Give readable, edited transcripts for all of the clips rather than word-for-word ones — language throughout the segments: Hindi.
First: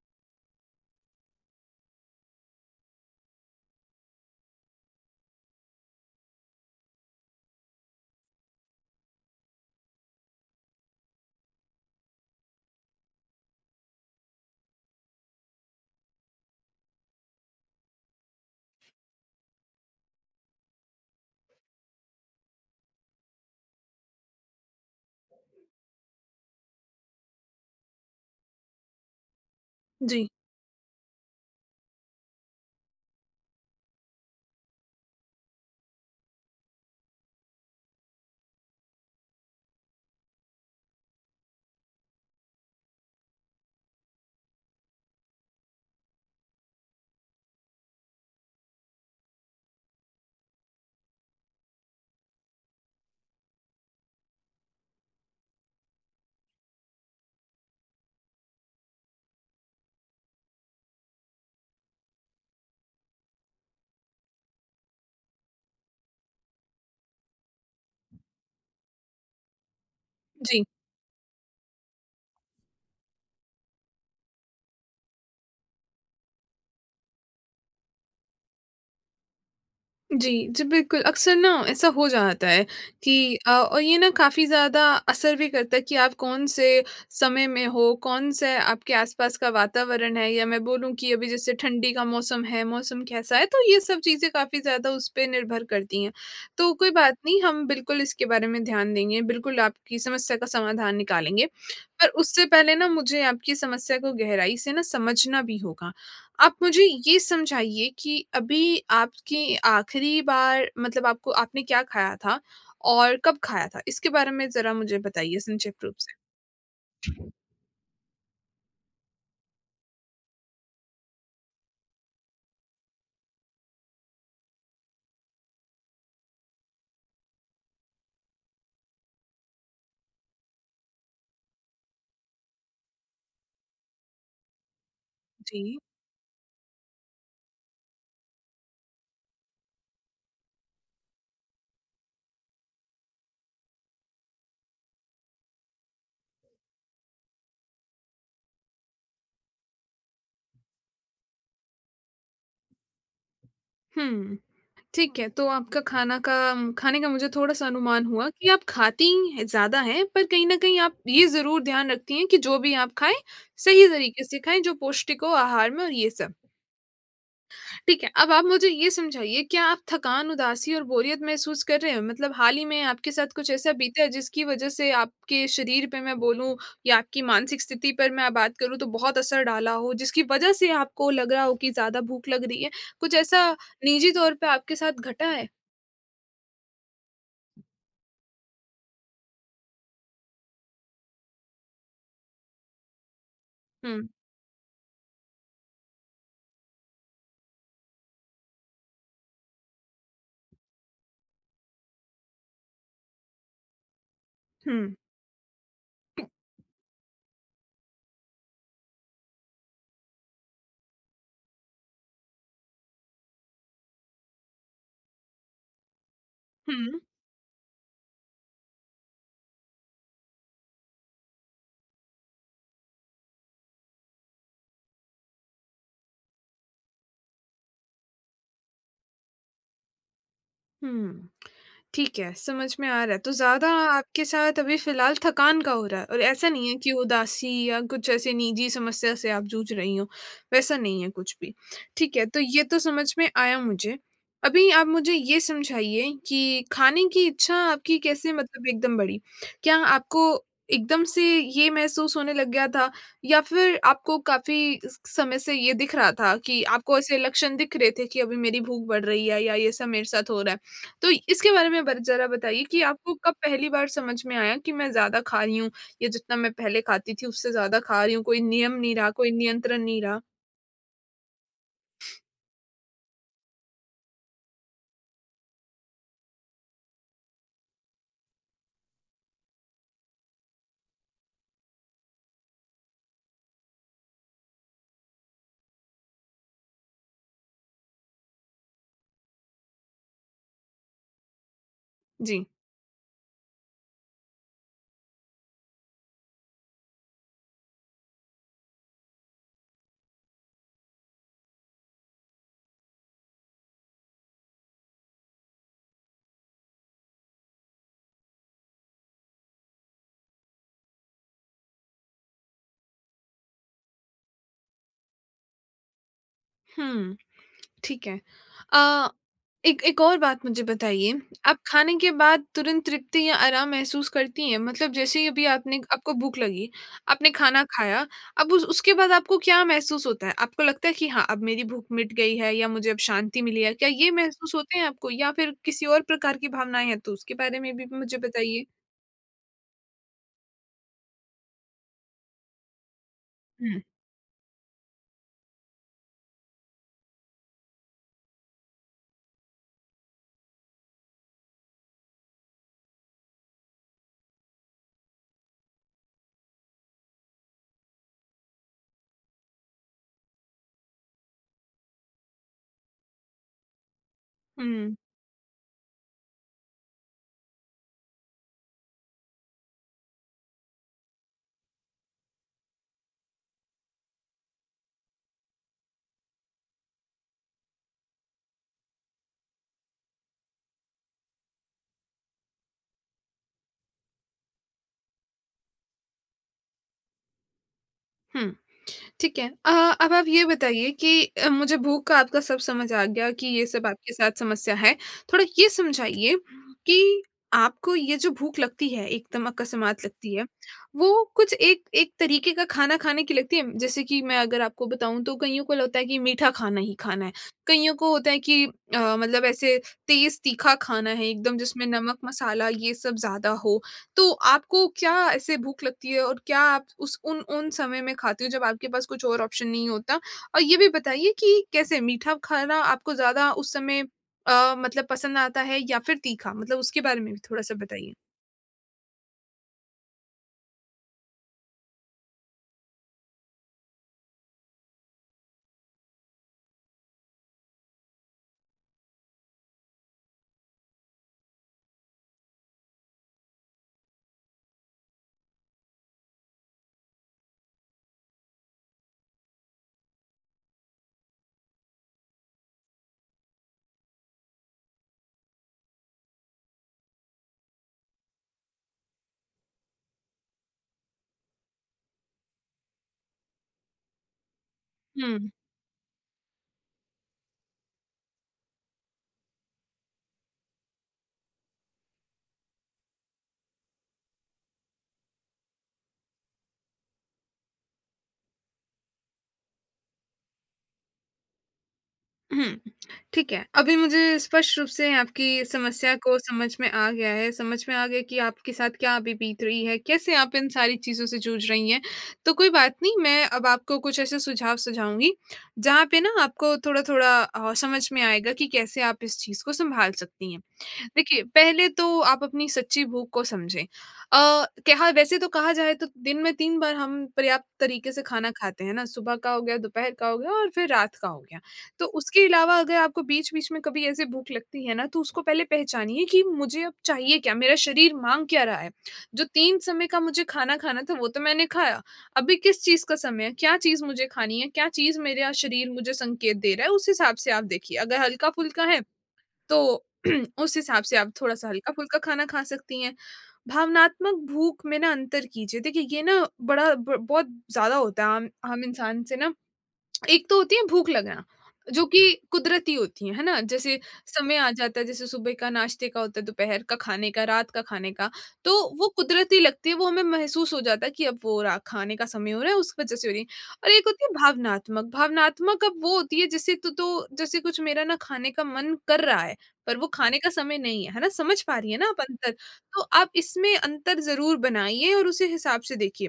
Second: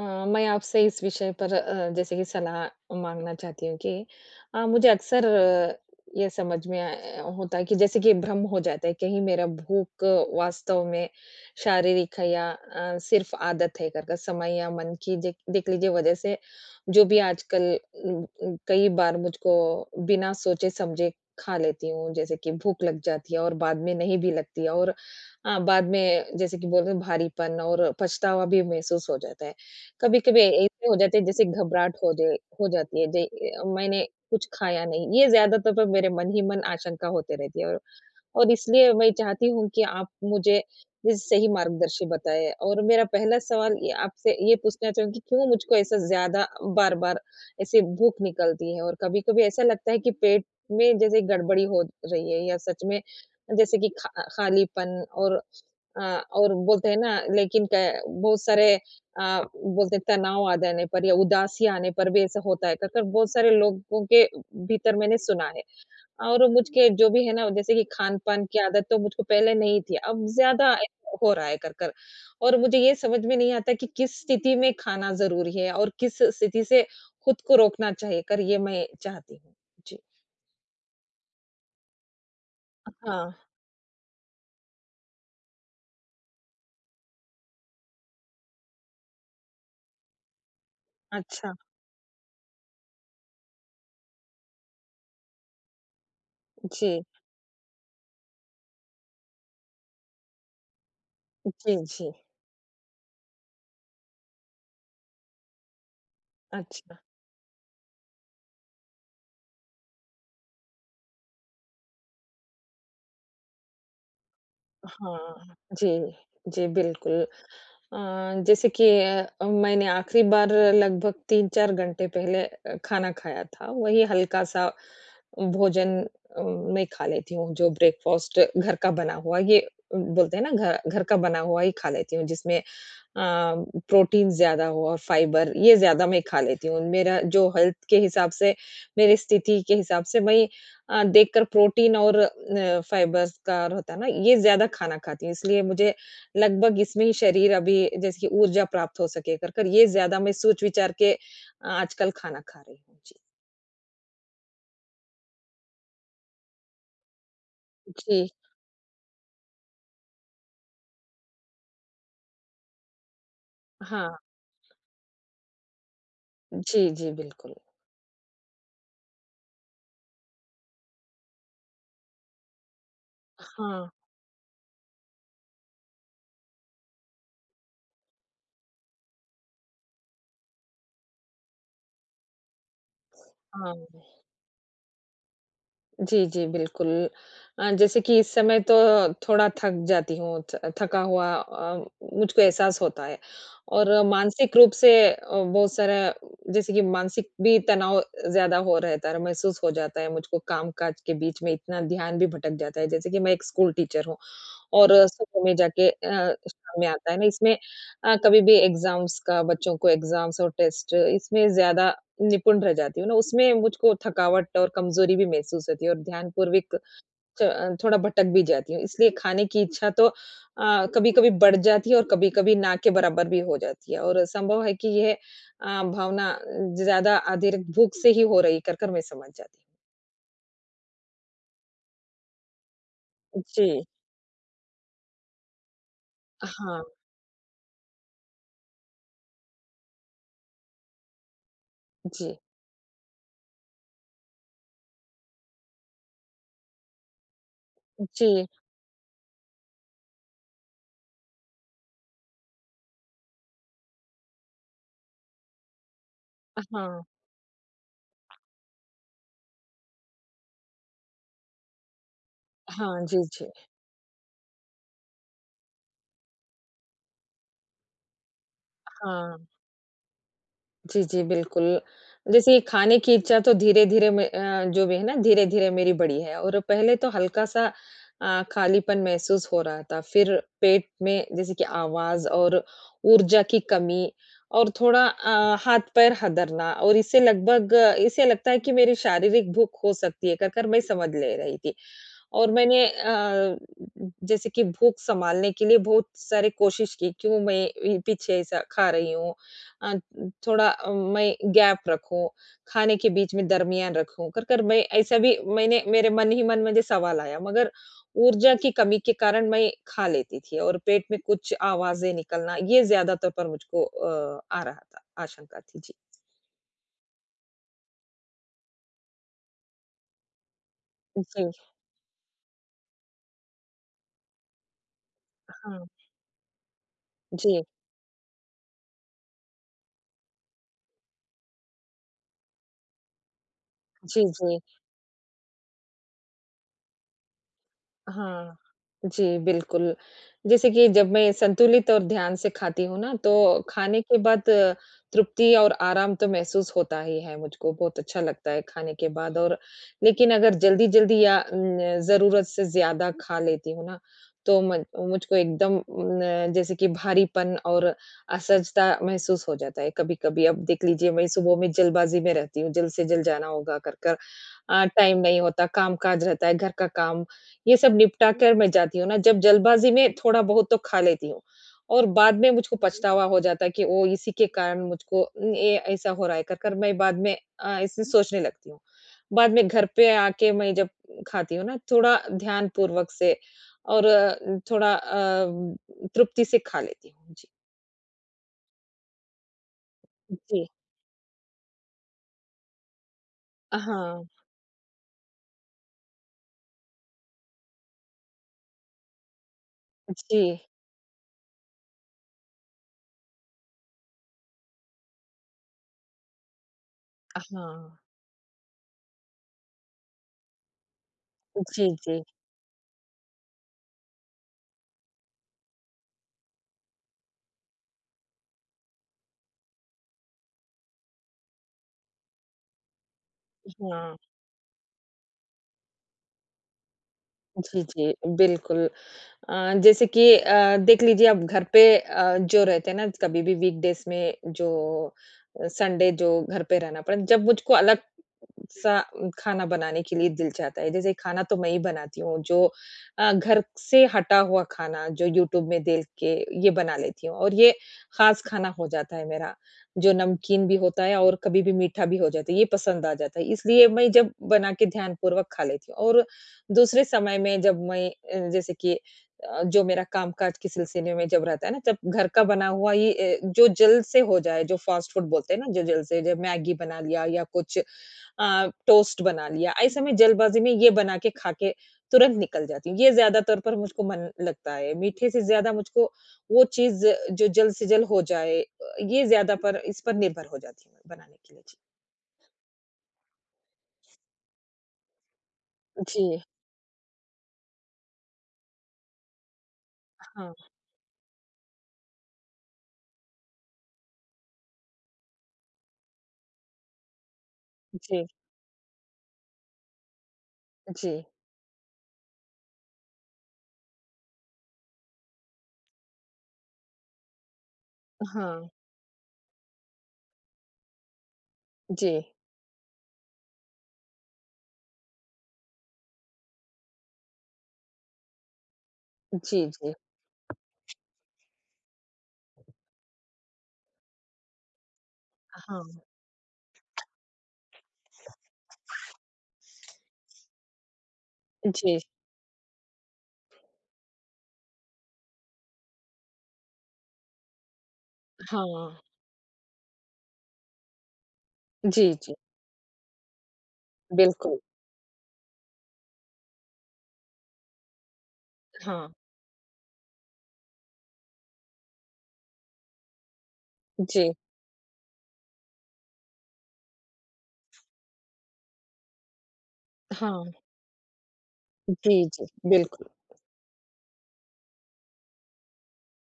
मैं आपसे इस विषय पर जैसे कि सलाह माँगना चाहती हूँ कि मुझे अक्सर ये समझ में आ होता है कि जैसे कि भ्रम हो जाता है, कहीं मेरा भूख वास्तव में शारीरिक है या सिर्फ़ आदत है कर कर समय या मन की जे देख लीजिए वजह से जो भी आजकल कई बार मुझको बिना सोचे-समझे खा लेती हूँ, जैसे कि भूख लग जाती है और बाद में नहीं भी लगती है और बाद में जैसे कि बोलते हैं भारीपन और पछतावा भी महसूस हो जाता है। जी, कभी-कभी ऐसे हो जाते हैं जैसे घबराहट हो जाए हो जाती है जे मैंने कुछ खाया नहीं, ये ज़्यादातर तो मेरे मन ही मन आशंका होते रहती है और इसलिए मैं चाहती हूँ कि आप मुझे इस सही मार्गदर्शन बताएँ। और मेरा पहला सवाल ये आपसे ये पूछना चाहूँगी क्यों मुझको ऐसा ज़्यादा बार-बार ऐसे भूख निकलती है? और कभी-कभी ऐसा लगता है कि पेट में जैसे गड़बड़ी हो रही है या सच में जैसे कि खा खालीपन और अ, और बोलते हैं ना लेकिन क बहुत सारे बोलते हैं तनाव आ जाने पर या उदासी आने पर भी ऐसा होता है। कर बहुत सारे लोगों के भीतर मैंने सुना है। और मुझके जो भी है ना जैसे कि खान-पान की आदत तो मुझको पहले नहीं थी, अब जी, ज़्यादा ऐसा हो रहा है कर, कर। और मुझे ये समझ में नहीं आता कि किस स्थिति में खाना ज़रूरी है और किस स्थिति से खुद को रोकना चाहिए कर, ये मैं चाहती हूँ। जी। जी, जी, बिल्कुल, अक्सर ना ऐसा हो जाता है कि हाँ। और ये ना काफ़ी ज़्यादा असर भी करता है कि आप कौन-से समय में हो, कौन-से आपके आसपास का वातावरण है या मैं बोलूँ कि अभी अच्छा, जैसे ठंडी का मौसम है, मौसम कैसा है, तो ये सब चीज़ें काफ़ी ज़्यादा उस पे निर्भर करती हैं। तो कोई जी। बात नहीं, हम बिल्कुल इसके बारे में ध्यान देंगे, बिल्कुल आपकी समस्या का समाधान निकालेंगे। जी, पर जी। उससे पहले ना मुझे आपकी समस्या को गहराई से ना समझना भी होगा। आप मुझे अच्छा। ये समझाइए कि अभी आपकी आखिरी बार मतलब आपको आपने क्या खाया था और कब खाया था? इसके बारे में ज़रा मुझे बताइए हाँ, संक्षिप्त जी, रूप से। जी, बिल्कुल। अ, जैसे कि मैंने आखिरी बार लगभग 3-4 घंटे पहले खाना खाया था, वही हल्का-सा भोजन में खा लेती हूँ, जो ब्रेकफ़ास्ट घर का बना हुआ ये बोलते हैं ना घर घर का बना हुआ ही खा लेती हूँ जिसमें अ, प्रोटीन ज़्यादा हो और फाइबर ये जी। ज़्यादा मैं खा लेती हूँ। मेरा जो हेल्थ के हिसाब से मेरी स्थिति के हिसाब से वही देखकर प्रोटीन और फाइबर्स का होता है ना ये ज़्यादा खाना खाती हूँ। इसलिए मुझे लगभग इसमें ही शरीर अभी जैसे कि ऊर्जा प्राप्त हो सके कर-कर ये ज़्यादा मैं सोच विचार के आजकल खाना खा रही हूँ। जी। हुँ, ठीक है, तो आपका खाना का खाने का मुझे थोड़ा-सा अनुमान जी, हुआ कि आप खाती हैं ज़्यादा हैं, पर कहीं न कहीं आप ये ज़रूर ध्यान रखती हैं कि जो भी आप खाएँ, सही हाँ। तरीके से खाएँ, जो पौष्टिक हो आहार में और ये सब। जी, जी, बिल्कुल। ठीक है, अब आप मुझे ये समझाइए, क्या आप थकान, उदासी और बोरियत महसूस कर रहे हो? मतलब हाल ही में आपके साथ कुछ ऐसा हाँ, बीता है जिसकी वज़ह से आपके शरीर पे मैं बोलूँ या आपकी मानसिक स्थिति पर मैं बात करूँ तो बहुत असर डाला हो, जिसकी वज़ह से आपको लग रहा हो कि ज़्यादा भूख लग रही है? कुछ ऐसा हाँ। निजी तौर पे आपके साथ घटा है? जी, जी, बिल्कुल। जैसे कि इस समय तो थोड़ा थक जाती हूँ, थ थका हुआ मुझको एहसास होता है और हुँ, मानसिक रूप से बहुत सारा जैसे कि मानसिक भी तनाव ज़्यादा हो रहता है, महसूस हो जाता है मुझको काम-काज के बीच में इतना ध्यान भी भटक जाता है, जैसे कि मैं एक स्कूल टीचर हूँ। और हुँ, सुबह में जाके शाम में आता है ना इसमें कभी भी एग्ज़ाम्स का बच्चों को एग्ज़ाम्स और टेस्ट इसमें ज़्यादा निपुण रह जाती हूँ ना, उसमें मुझको थकावट और कमज़ोरी भी महसूस होती है और ध्यानपूर्वक हुँ। च थोड़ा भटक भी जाती हूँ। इसलिए खाने की इच्छा तो कभी-कभी बढ़ जाती है और कभी-कभी ना के बराबर भी हो जाती है और संभव है कि यह भावना ज़्यादा अतिरिक्त भूख से ही हो रही कर कर मैं समझ जाती हुँ। ठीक है, समझ में आ रहा है। तो हूँ। ज़्यादा जी। आपके साथ अभी फ़िलहाल थकान का हो रहा है और ऐसा नहीं है हाँ, कि उदासी या कुछ ऐसी निजी समस्या से आप जूझ रही हो, वैसा नहीं है कुछ भी। ठीक है, जी। तो ये तो समझ में आया मुझे। अभी आप मुझे ये समझाइए कि खाने की इच्छा आपकी कैसे जी। मतलब एकदम बढ़ी? क्या आपको एकदम से ये महसूस होने लग गया था या फिर आपको काफ़ी स समय से ये दिख रहा था कि आपको हाँ, ऐसे लक्षण दिख रहे थे कि अभी मेरी भूख बढ़ रही है या ये सब मेरे साथ हो रहा है? तो इसके बारे में बर ज़रा बताइए कि हाँ, आपको जी, कब जी। पहली बार समझ में आया कि मैं ज़्यादा खा रही हूँ या जितना मैं पहले खाती थी उससे ज़्यादा खा रही हूँ, कोई नियम नहीं रहा, कोई हाँ। नियंत्रण नहीं रहा? जी, जी, बिल्कुल। जैसे ये खाने की इच्छा तो धीरे-धीरे में जो भी है ना धीरे-धीरे मेरी बढ़ी है और पहले तो हल्का-सा खालीपन महसूस हो रहा था। फिर पेट में जैसे कि आवाज़ और ऊर्जा की कमी और थोड़ा हाथ-पैर हदरना और इससे लगभग इसे लगता है कि मेरी शारीरिक भूख हो सकती है कहकर मैं समझ ले रही थी। जी। और मैंने जैसे कि भूख सँभालने के लिए बहुत सारी कोशिश की, क्यों मैं इ पीछे ऐसा खा रही हूँ अ, थोड़ा मैं गैप रखूँ, खाने के बीच में दरमियान रखूँ, कर कर मैं ऐसा भी मैंने मेरे मन ही मन मुझे सवाल आया, मगर ऊर्जा की कमी के कारण मैं खा लेती थी और पेट में कुछ आवाज़ें निकलना, ये ज़्यादा तौर पर मुझको आ रहा था, आशंका थी। जी। हुँ। ठीक है। अ, एक एक और बात मुझे बताइए, जी, आप खाने के बाद तुरंत तृप्ति या आराम महसूस करती हैं? मतलब जैसे ही अभी आपने हाँ। आपको भूख लगी, आपने खाना जी, खाया, अब उस उसके बाद आपको क्या महसूस होता है? आपको लगता है कि हाँ, अब मेरी भूख मिट गई है या मुझे अब शांति मिली है, क्या ये जी, महसूस जी। होते हैं आपको या फिर किसी और प्रकार की भावनाएँ हैं? तो उसके बारे में भी मुझे हाँ। बताइए। जी, बिल्कुल। जैसे कि जब मैं संतुलित और ध्यान से खाती हूँ ना, तो हुँ। खाने के बाद तृप्ति और आराम तो महसूस होता ही है मुझको, बहुत अच्छा लगता है खाने के बाद और लेकिन अगर जल्दी-जल्दी या न ज़रूरत से ज़्यादा खा लेती हूँ ना, तो मन मुझको एकदम न जैसे कि भारीपन और असहजता महसूस हो जाता है कभी-कभी। अब देख लीजिए, मैं सुबह में जल्दबाज़ी में रहती हूँ, जल्द से जल्द जाना होगा कर कर। हुँ, टाइम नहीं होता, काम-काज रहता है, घर का काम ये सब निपटा कर मैं जाती हूँ ना, जब जल्दबाज़ी में थोड़ा बहुत तो खा लेती हूँ और बाद में मुझको पछतावा हो जाता है कि ओह! इसी के कारण मुझको ये ऐसा हो रहा है कर कर मैं बाद में ऐसे सोचने लगती हूँ। बाद में घर पे आके मैं जब खाती हूँ ना, थोड़ा ध्यानपूर्वक से और थोड़ा तृप्ति से खा लेती हूँ। जी। हुँ। ठीक है। अब आप ये जी। बताइए कि मुझे भूख का आपका सब समझ आ गया कि ये सब आपके हाँ। साथ समस्या है। थोड़ा ये समझाइए कि आपको ये जो भूख लगती है, एकदम अकस्मात लगती जी। है, वो कुछ एक एक तरीके का खाना खाने की लगती है? जैसे कि मैं अगर आपको बताऊँ तो कइयों को होता है कि मीठा खाना ही खाना है, कइयों हाँ। को होता है कि मतलब ऐसे तेज़ तीखा खाना है एकदम जिसमें जी, नमक, जी। मसाला ये सब ज़्यादा हो। तो आपको क्या ऐसे भूख लगती है और क्या आप उस उन उन समय में खाती हो जब आपके पास कुछ और ऑप्शन नहीं होता? और ये भी बताइए कि कैसे मीठा खाना आपको ज़्यादा उस समय हाँ। मतलब पसंद आता है या फिर तीखा? मतलब उसके बारे में भी थोड़ा-सा जी, जी। बताइए? बिल्कुल। जैसे कि देख लीजिए आप घर पे जो रहते हैं ना कभी भी वीकडेज़ में जो संडे जो घर पे रहना पड़ा, जब मुझको अलग सा खाना बनाने के लिए दिल चाहता है। जैसे खाना तो मैं ही बनाती हूँ जो घर से हटा हुआ खाना जो यूट्यूब में देख के ये बना लेती हूँ और ये ख़ास खाना हो जाता है मेरा, जो नमकीन भी होता है और कभी भी मीठा भी हो जाता है, ये पसंद आ जाता है। इसलिए मैं जब बना के ध्यानपूर्वक खा लेती हूँ और दूसरे समय में जब मैं जैसे कि जो मेरा कामकाज के सिलसिले में जब रहता है ना, तब घर का बना हुआ ये जो जल्द से हो जाए, जो फ़ास्ट फ़ूड हुँ, बोलते हैं ना, जो जल्द से जब मैगी बना लिया या कुछ अ, टोस्ट बना लिया। ऐसे में जल्दबाज़ी में ये बना के खा के तुरंत निकल जाती हूँ। ये ज़्यादा तौर पर मुझको मन लगता है। मीठे से ज़्यादा मुझको वो चीज़ जो जल्द से जल्द हो जाए ये ज़्यादा पर इस पर निर्भर हो जाती हूँ मैं बनाने के लिए। जी। हुँ। ठीक है। अभी मुझे स्पष्ट रूप से आपकी समस्या जी, को समझ में आ गया है, समझ में आ गया कि आपके साथ क्या अभी बीत रही है, कैसे हाँ। आप इन सारी चीज़ों से जूझ रही हैं। तो कोई बात नहीं, मैं अब आपको कुछ ऐसे सुझाव सुझाऊँगी, जहाँ पे ना आपको थोड़ा-थोड़ा समझ में जी, आएगा कि कैसे आप इस चीज़ को सँभाल सकती हैं। जी। देखिए, पहले तो आप अपनी सच्ची भूख को समझें। अ, कहा वैसे तो कहा जाए तो दिन में 3 बार हम पर्याप्त तरीके से खाना हाँ। खाते हैं ना, सुबह का हो गया, दोपहर का हो गया और फिर रात का हो गया। तो जी, उसके अलावा अगर आपको बीच-बीच में कभी ऐसे भूख लगती है ना, तो उसको पहले पहचानिए कि मुझे अब चाहिए क्या? मेरा शरीर माँग क्या रहा है? जो जी, 3 जी। समय का मुझे खाना खाना था, वो तो मैंने खाया। अभी किस चीज़ का समय है? क्या चीज़ मुझे खानी है? क्या चीज़ मेरा शरीर हाँ। मुझे संकेत दे रहा है? उस हिसाब से आप देखिए। अगर हल्का-फुल्का है तो उस हिसाब से आप थोड़ा-सा जी, हल्का-फुल्का खाना खा सकती हैं। भावनात्मक भूख में ना अंतर कीजिए। देखिए, ये ना बड़ा ब बहुत ज़्यादा होता है आम आम हाँ। इंसान से ना एक तो होती है भूख लगना, जो जी, कि जी। कुदरती होती है ना? जैसे बिल्कुल। समय आ जाता है, जैसे सुबह का नाश्ते का होता है, दोपहर का खाने का, रात का खाने का, तो हाँ। वो कुदरती लगती है, वो हमें महसूस हो जाता है कि अब वो रा खाने का समय हो रहा है, उस वजह से हो रही है। और एक होती जी। है भावनात्मक, भावनात्मक अब वो होती है जैसे तो जैसे कुछ मेरा ना खाने का मन कर रहा है, पर वो खाने का हाँ। समय नहीं है, है ना? समझ पा रही हैं ना आप जी, जी। अंतर? तो बिल्कुल। आप इसमें अंतर ज़रूर बनाइए और उसी हिसाब से देखिए।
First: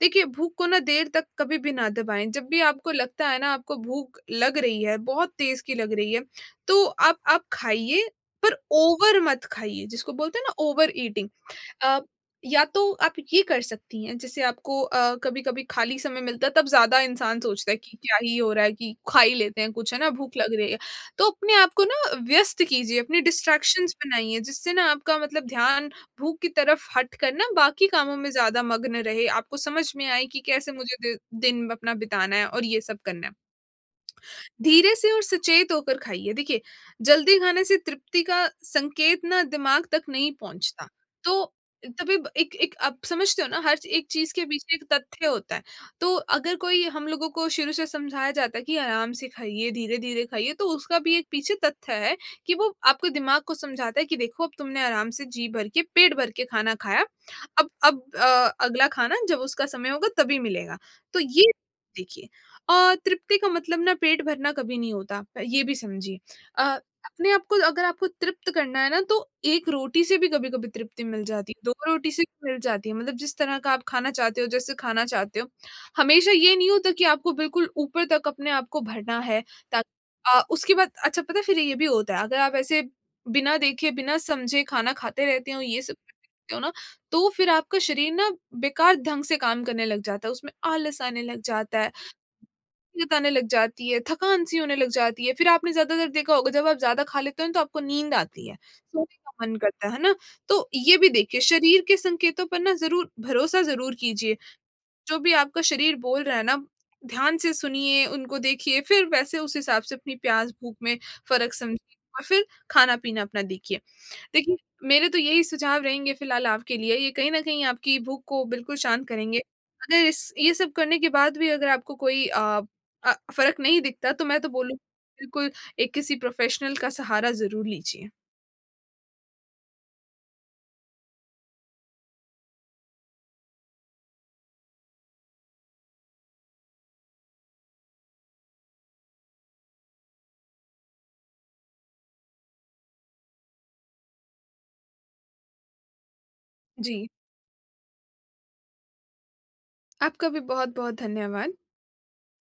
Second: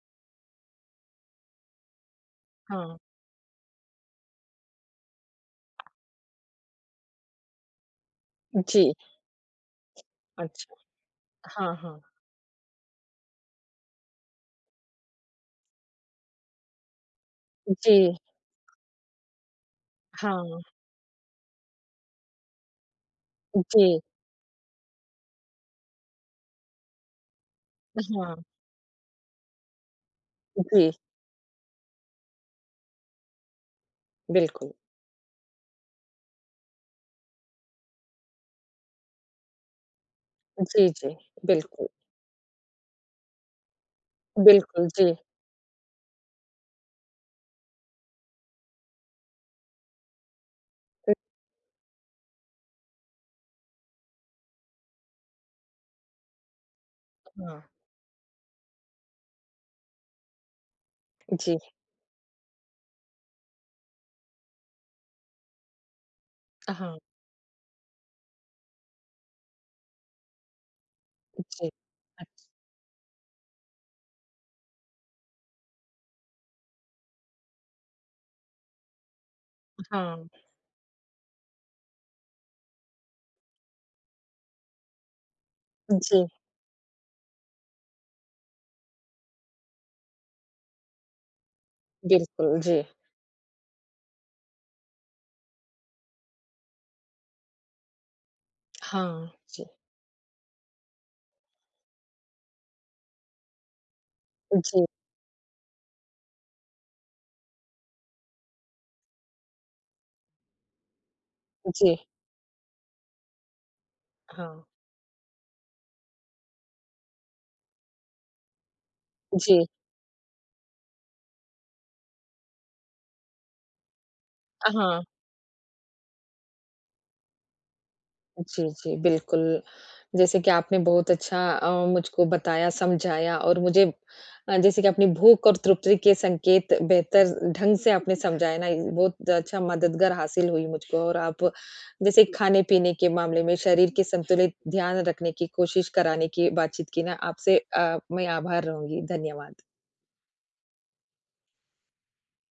देखिए, भूख को ना देर तक कभी भी ना दबाएँ। जब भी आपको हाँ। लगता है ना आपको भूख लग रही है, बहुत तेज़ की लग रही है, तो आप खाइए पर जी। ओवर मत खाइए, जिसको बोलते हैं ना अच्छा। Over eating. हाँ, अ, हाँ। या तो आप ये कर सकती हैं जैसे आपको कभी-कभी खाली समय मिलता है तब ज़्यादा इंसान सोचता है जी। कि क्या ही हो रहा है कि खा ही लेते हैं कुछ है ना, भूख लग हाँ। रही है। तो अपने आप को ना व्यस्त कीजिए, अपने डिस्ट्रैक्शंस जी। बनाइए जिससे ना आपका मतलब ध्यान भूख की तरफ हट कर ना बाकी कामों में हाँ। ज़्यादा मग्न रहे। आपको समझ में आए कि कैसे जी। मुझे दि दिन अपना बिताना है और ये सब करना है। बिल्कुल। धीरे से और सचेत होकर खाइए। देखिए, जल्दी खाने से तृप्ति का संकेत ना दिमाग तक नहीं जी, पहुँचता। जी, तो बिल्कुल, तभी ब एक एक आप समझते हो ना हर एक चीज़ के पीछे एक बिल्कुल, जी। तथ्य होता है। तो अगर कोई हम लोगों को शुरू से समझाया जाता है कि आराम से खाइए, धीरे-धीरे खाइए तो उसका अ, भी एक पीछे तथ्य है कि वो आपके दिमाग को समझाता है कि देखो अब तुमने आराम से जी भर के, पेट भर के खाना खाया। हाँ, अगला खाना जब उसका समय होगा तभी मिलेगा। तो ये जी, देखिए तृप्ति का मतलब ना पेट भरना कभी नहीं होता, ये भी समझिए। अ, हाँ, अपने आप को अगर आपको तृप्त करना है ना तो 1 रोटी से भी कभी-कभी तृप्ति मिल जाती है, जी। 2 रोटी से अच्छा, भी मिल जाती है, मतलब जिस तरह का आप खाना चाहते हो, जैसे खाना चाहते हो। हमेशा ये नहीं होता कि आपको बिल्कुल ऊपर तक अपने आप को भरना है ता हाँ, उसके बाद अच्छा पता है फिर ये भी होता है, अगर आप ऐसे बिना देखे, बिना समझे खाना खाते रहते हो, ये सब जी, करते रहते हो ना, तो फिर आपका शरीर ना बेकार ढंग से काम करने लग जाता है, उसमें आलस आने लग जाता है। बिल्कुल, जी, जताने लग जाती है, थकान-सी होने लग जाती है, फिर आपने ज़्यादातर देखा होगा जब आप ज़्यादा खा लेते हो ना तो आपको नींद आती है, सोने हाँ, का मन जी, करता है ना? तो ये भी देखिए शरीर के संकेतों पर ना ज़रूर भरोसा ज़रूर कीजिए। जी, जो भी आपका शरीर बोल रहा है ना, ध्यान से सुनिए, उनको देखिए, फिर वैसे उस हिसाब से अपनी प्यास, भूख में फ़र्क जी, समझिए और फिर खाना-पीना अपना देखिए। हाँ, देखिए, मेरे तो यही सुझाव रहेंगे फ़िलहाल आपके लिए, ये कहीं न कहीं आपकी भूख को बिल्कुल शांत करेंगे। जी, अगर इस ये सब करने के बाद भी अगर आपको कोई फ़र्क नहीं दिखता, तो मैं तो बोलूँगी हाँ, बिल्कुल एक किसी प्रोफ़ेशनल का सहारा ज़रूर लीजिए। जी, जी, बिल्कुल। जैसे कि आपने बहुत अच्छा मुझको बताया, समझाया और मुझे जैसे कि अपनी भूख और तृप्ति के संकेत बेहतर ढंग से आपने समझाया ना, ये बहुत अच्छा मददगार हासिल हुई मुझको और आप जैसे खाने-पीने के मामले में शरीर के संतुलित ध्यान रखने की कोशिश कराने की बातचीत की जी, ना, आपसे मैं आभार रहूँगी। धन्यवाद। आपका भी बहुत-बहुत धन्यवाद।